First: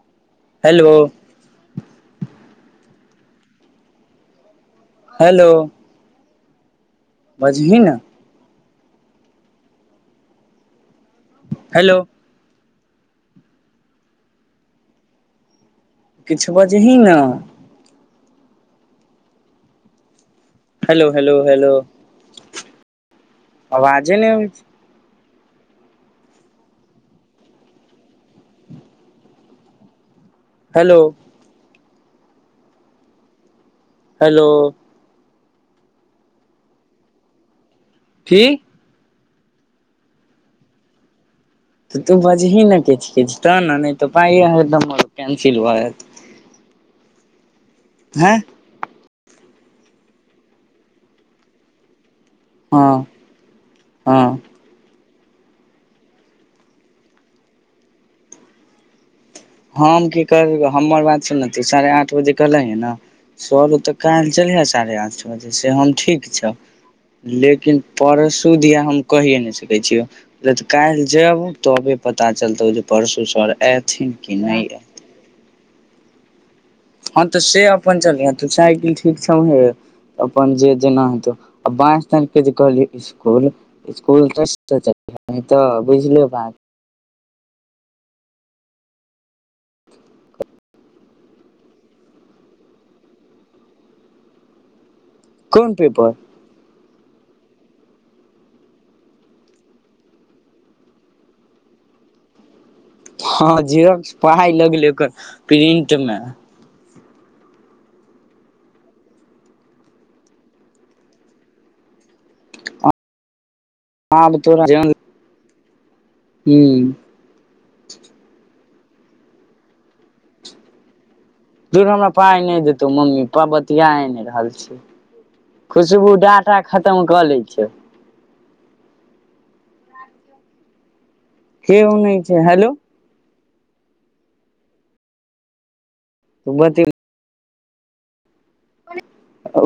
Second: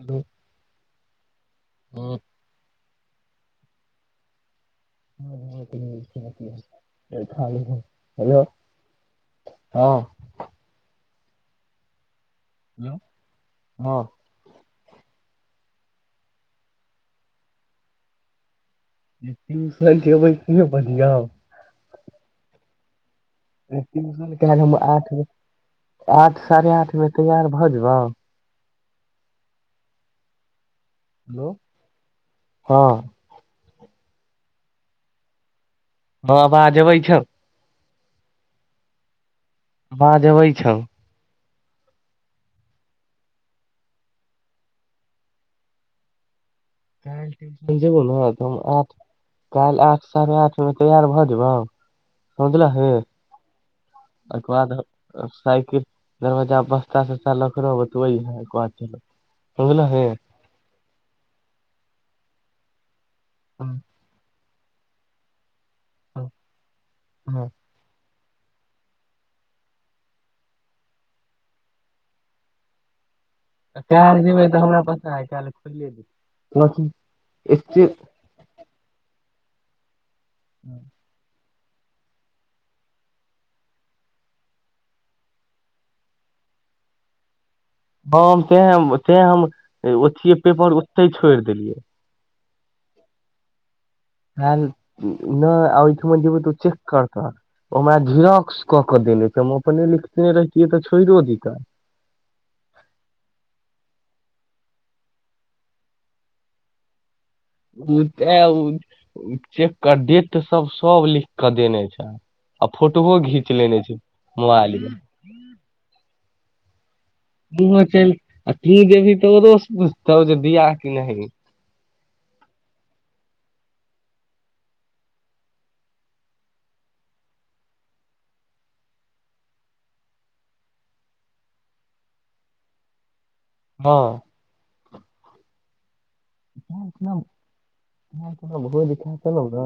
hello hello हँ hello बजही ने हेलो हँ हेलौ [inaudible] हँ किछ बजही न जेबै से हेलौ बजियौ हेलौ हेलौ [inaudible] आठ आठ साढ़े आठमे तैयार भऽ जबौ हेलौ हां हेलौ हां आबाज आबै छौ की अबाँज अबै छौ तऽ तू बाजही न किछ किछ तऽ न नैय तऽ पइ केंसिल भऽ ज क [inaudible] शन जेब [inaudible] ने हैं तऽ आठ काल्हि आठ साढ़े आठ में तैयार भऽ जेबह हँ समझलैहि हँ अकर [inaudible] बाद साइकिल दरवजा बस्ता तस्ता ल कऽ रहबौ तु अहिए ओकेबाद चलब समझलही हम की करब हमर बात सुन साढ़े आठ बजे कहले है न सर हँ [inaudible] तक क चलिहे साढ़े आठ बजेसँ हम ठीक छौ हँ लेकिन परसू दिया हम कहिए न सके छीयो ल काइल जैब तबे पता चलतो जे परसू आओर एथिन कि भै तऽ नहि हमरा एथिन पा सय क खोलि हँ तऽ से अपन चलै तू साइकिल ठीक छौहे अपन जे जेना हेतौ आ बाँस ताँके जे कहली इसकुल इसकुल तऽ तऽ बुझले बात हम तें तें हम ओथियए पेपर ओतहि छोड़ि देलियै ह न कोन पेपर आइठम जेबय त ऊ चेक कर कर ओहिमाहे झिरॉक्स कऽ के देले हम अपन एलि लिखिने रहितियै तऽ छोइड़ो दितै हँ जिरक्स पढ़ाइ लगलै प्रिंट मे तैं उ तै चेककर डेट सब सब लिख कऽ देने छैय आ फोटोओ घीच लेने छै मोबाइलमे हू हो च आ तू देबी तऽ ओ रो बुझतौ जे दआ किी नहि हमा पाइ नैय देतौ मम्मी पा बतिआए नहि रहल छै खुशबू डाटा खतम कऽ लै छैय केयो नैय छै हैेलो हँ [inaudible] बते ओहोाहु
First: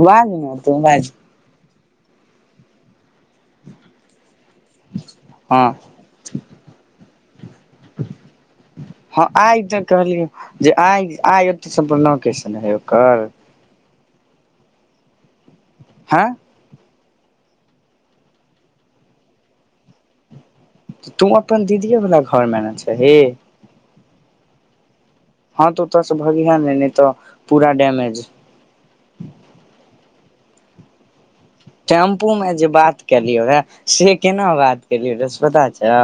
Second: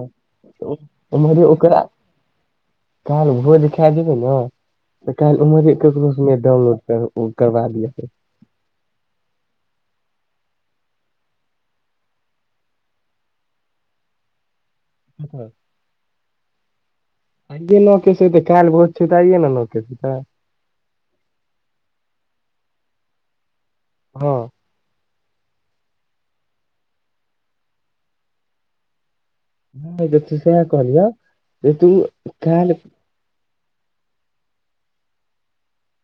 बाज ने तू बाज ने ओकरा काइल भोज खा जेबै न तऽ काल्हि हँ उमरे ककरोसंगे डाउनलोड करबा दिअ हँ आइ तऽ कहलियौ जे आइ आइ ओते सम्पर्ल नोकेश छ्ले ओकर [unintelligible] आं आइए नहकेस हेतै काल्हि भोज चियै तऽ आइये ने नहकेस हेतै तू अपन दीदिेयेवला घरमे न छिही हँ हँ तऽ ओतऽस भगिहे नै नहि तऽ पूरा डैमेज नहि जेथै सेहा कहलिय टेम्पू में जे बात केलियो रहे से केना बात केलियै रहे से पता छौ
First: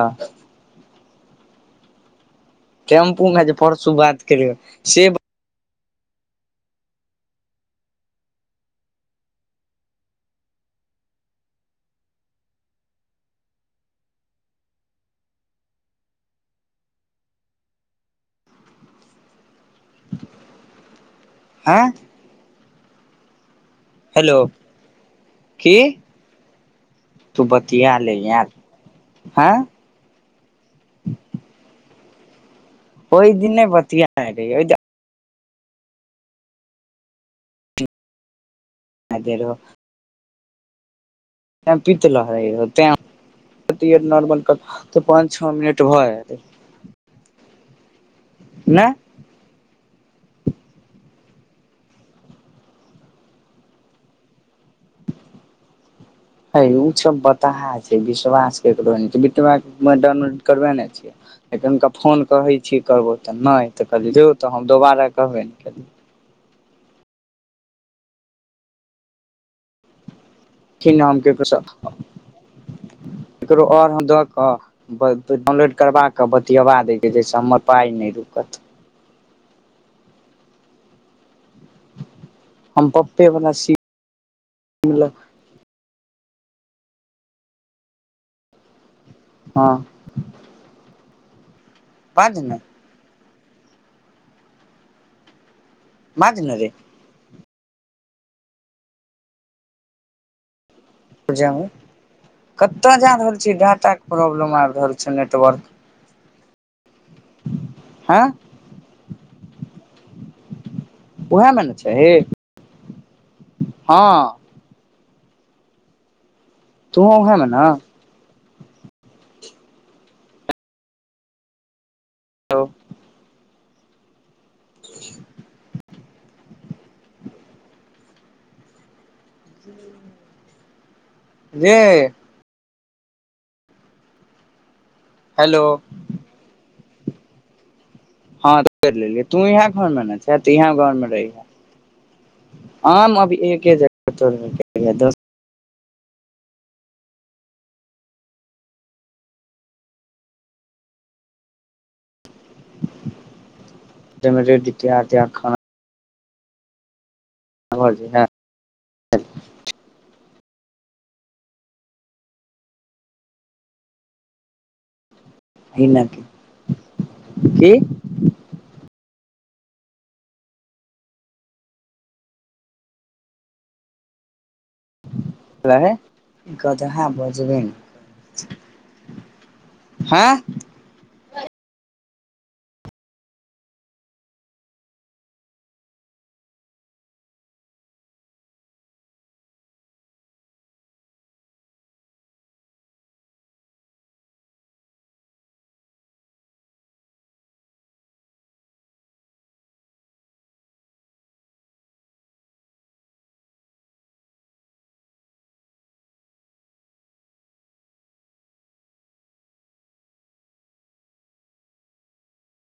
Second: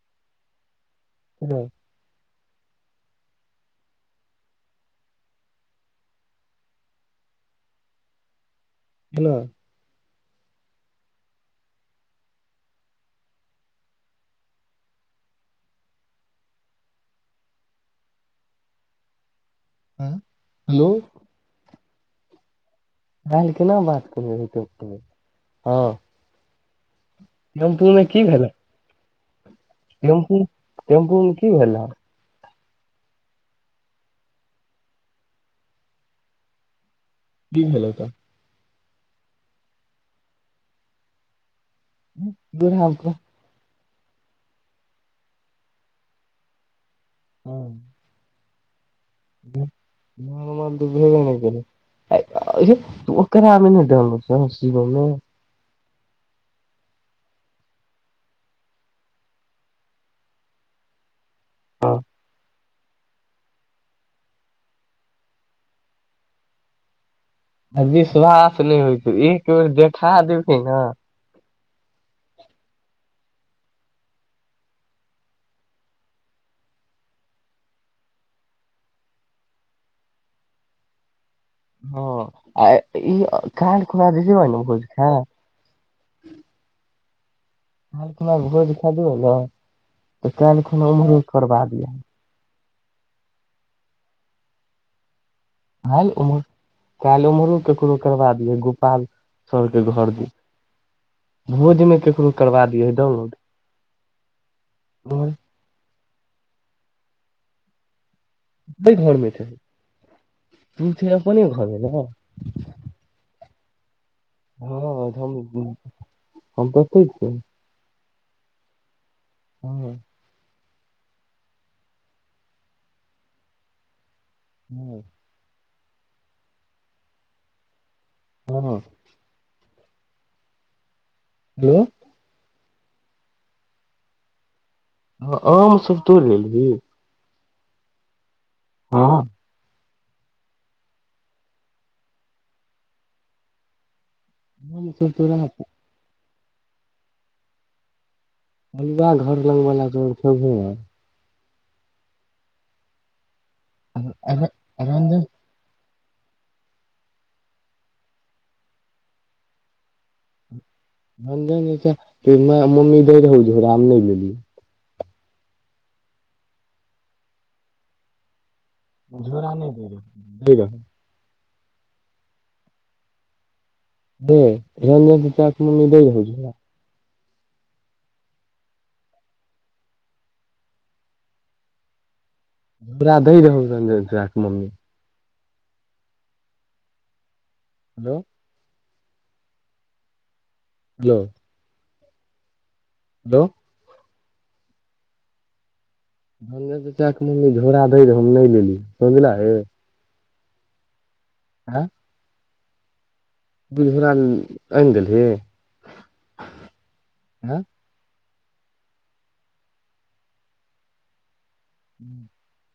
[unintelligible] टेम्पूमे जे परसू बात करियौ से हेलो हँ हेलो हँ काल्हि केना बात कने हेलो रहि की हँ तू बतियाले यार आंइ टेम्पु टेम्पुमे कि भेलौ ओहि दिन नहि बतियाय रहियो कि भेलौ तऽ आगे रो त पीत लहरै रहो तोरा तै हम कह- टियर नॉर्मल कर तऽ पाँच छओ मिनट भऽ जेतै हँ नहि [unintelligible] ओकरामे नहि हय ओ सब बताहा छै विश्वास केकरो नहि छै विश्वास छहि तअ डाउनलोड करबा नै लिय तखैनसं हँ फोन कहै छी करबौ तऽ नहि तऽ कहलियै जो तऽ हम दोबारा कहबे ने कलियै आ विश्वास नहि होइ छै एक बेर देखा देब की नामके कस केकरो आऔर दअ कअ डाउनलोड करबा के बतियवा दैके छहि जाहिसं हमर पाय नै रुकत [unintelligible] हँ आ हम ई पप्पे वला काइल सीम खुना जे जेबैन भोज लऽ खाइ [unintelligible] दिय ने हँ तऽ काल्हि खुना ओमहरे करबा दिया पाँच दिन कालि बाज ओमहरो ने रे कालि ओमहरो ककरो करबा दियह गोपाल सर के घर दिश भोजमे केकरो करबा दिहे कतय जा डाउनलोड रहल छियै डाटाके प्रॉब्लम आबि रहल छौ नेटवर्क आं कोय घरमे छह तू छी अपने उएह मे ने घरमे न छै हे हँ [unintelligible] कतै तूहो छियै वायहेमे न ह हेलो हँ हँ हँ जे हेलो ह हेलो आमसभ तोरि लेलही हँ त तोरि लेलियै तू एहाँ मे छै त यहाँ घर मे रही ह आम अभी एके आम जगह सब दस [unintelligible] तोरा अलवा घर लगवला तो [unintelligible] तै मे रेड त्यर त रंजन आखाँ [unintelligible] आ ज हँ [unintelligible] त मम्मी दै रहै झोड़ा आम नहि लेलियै [unintelligible] है ना की की [unintelligible] झोरा नहि दै रहै लै रहै दे रंजन चाचाक मम्मी दै रहै झोरा जेबै हम हँ बरा दै रहौ रंजनचचाके mummy [unintelligible] hello hello hello Ranjan चचा कऽ मम्मी झोड़ा दै रहै हम नहि लेलीयै समझलहि [unintelligible] आँ [unintelligible] दु गो झोरा आनि देलही आँ ह्म्म [unintelligible]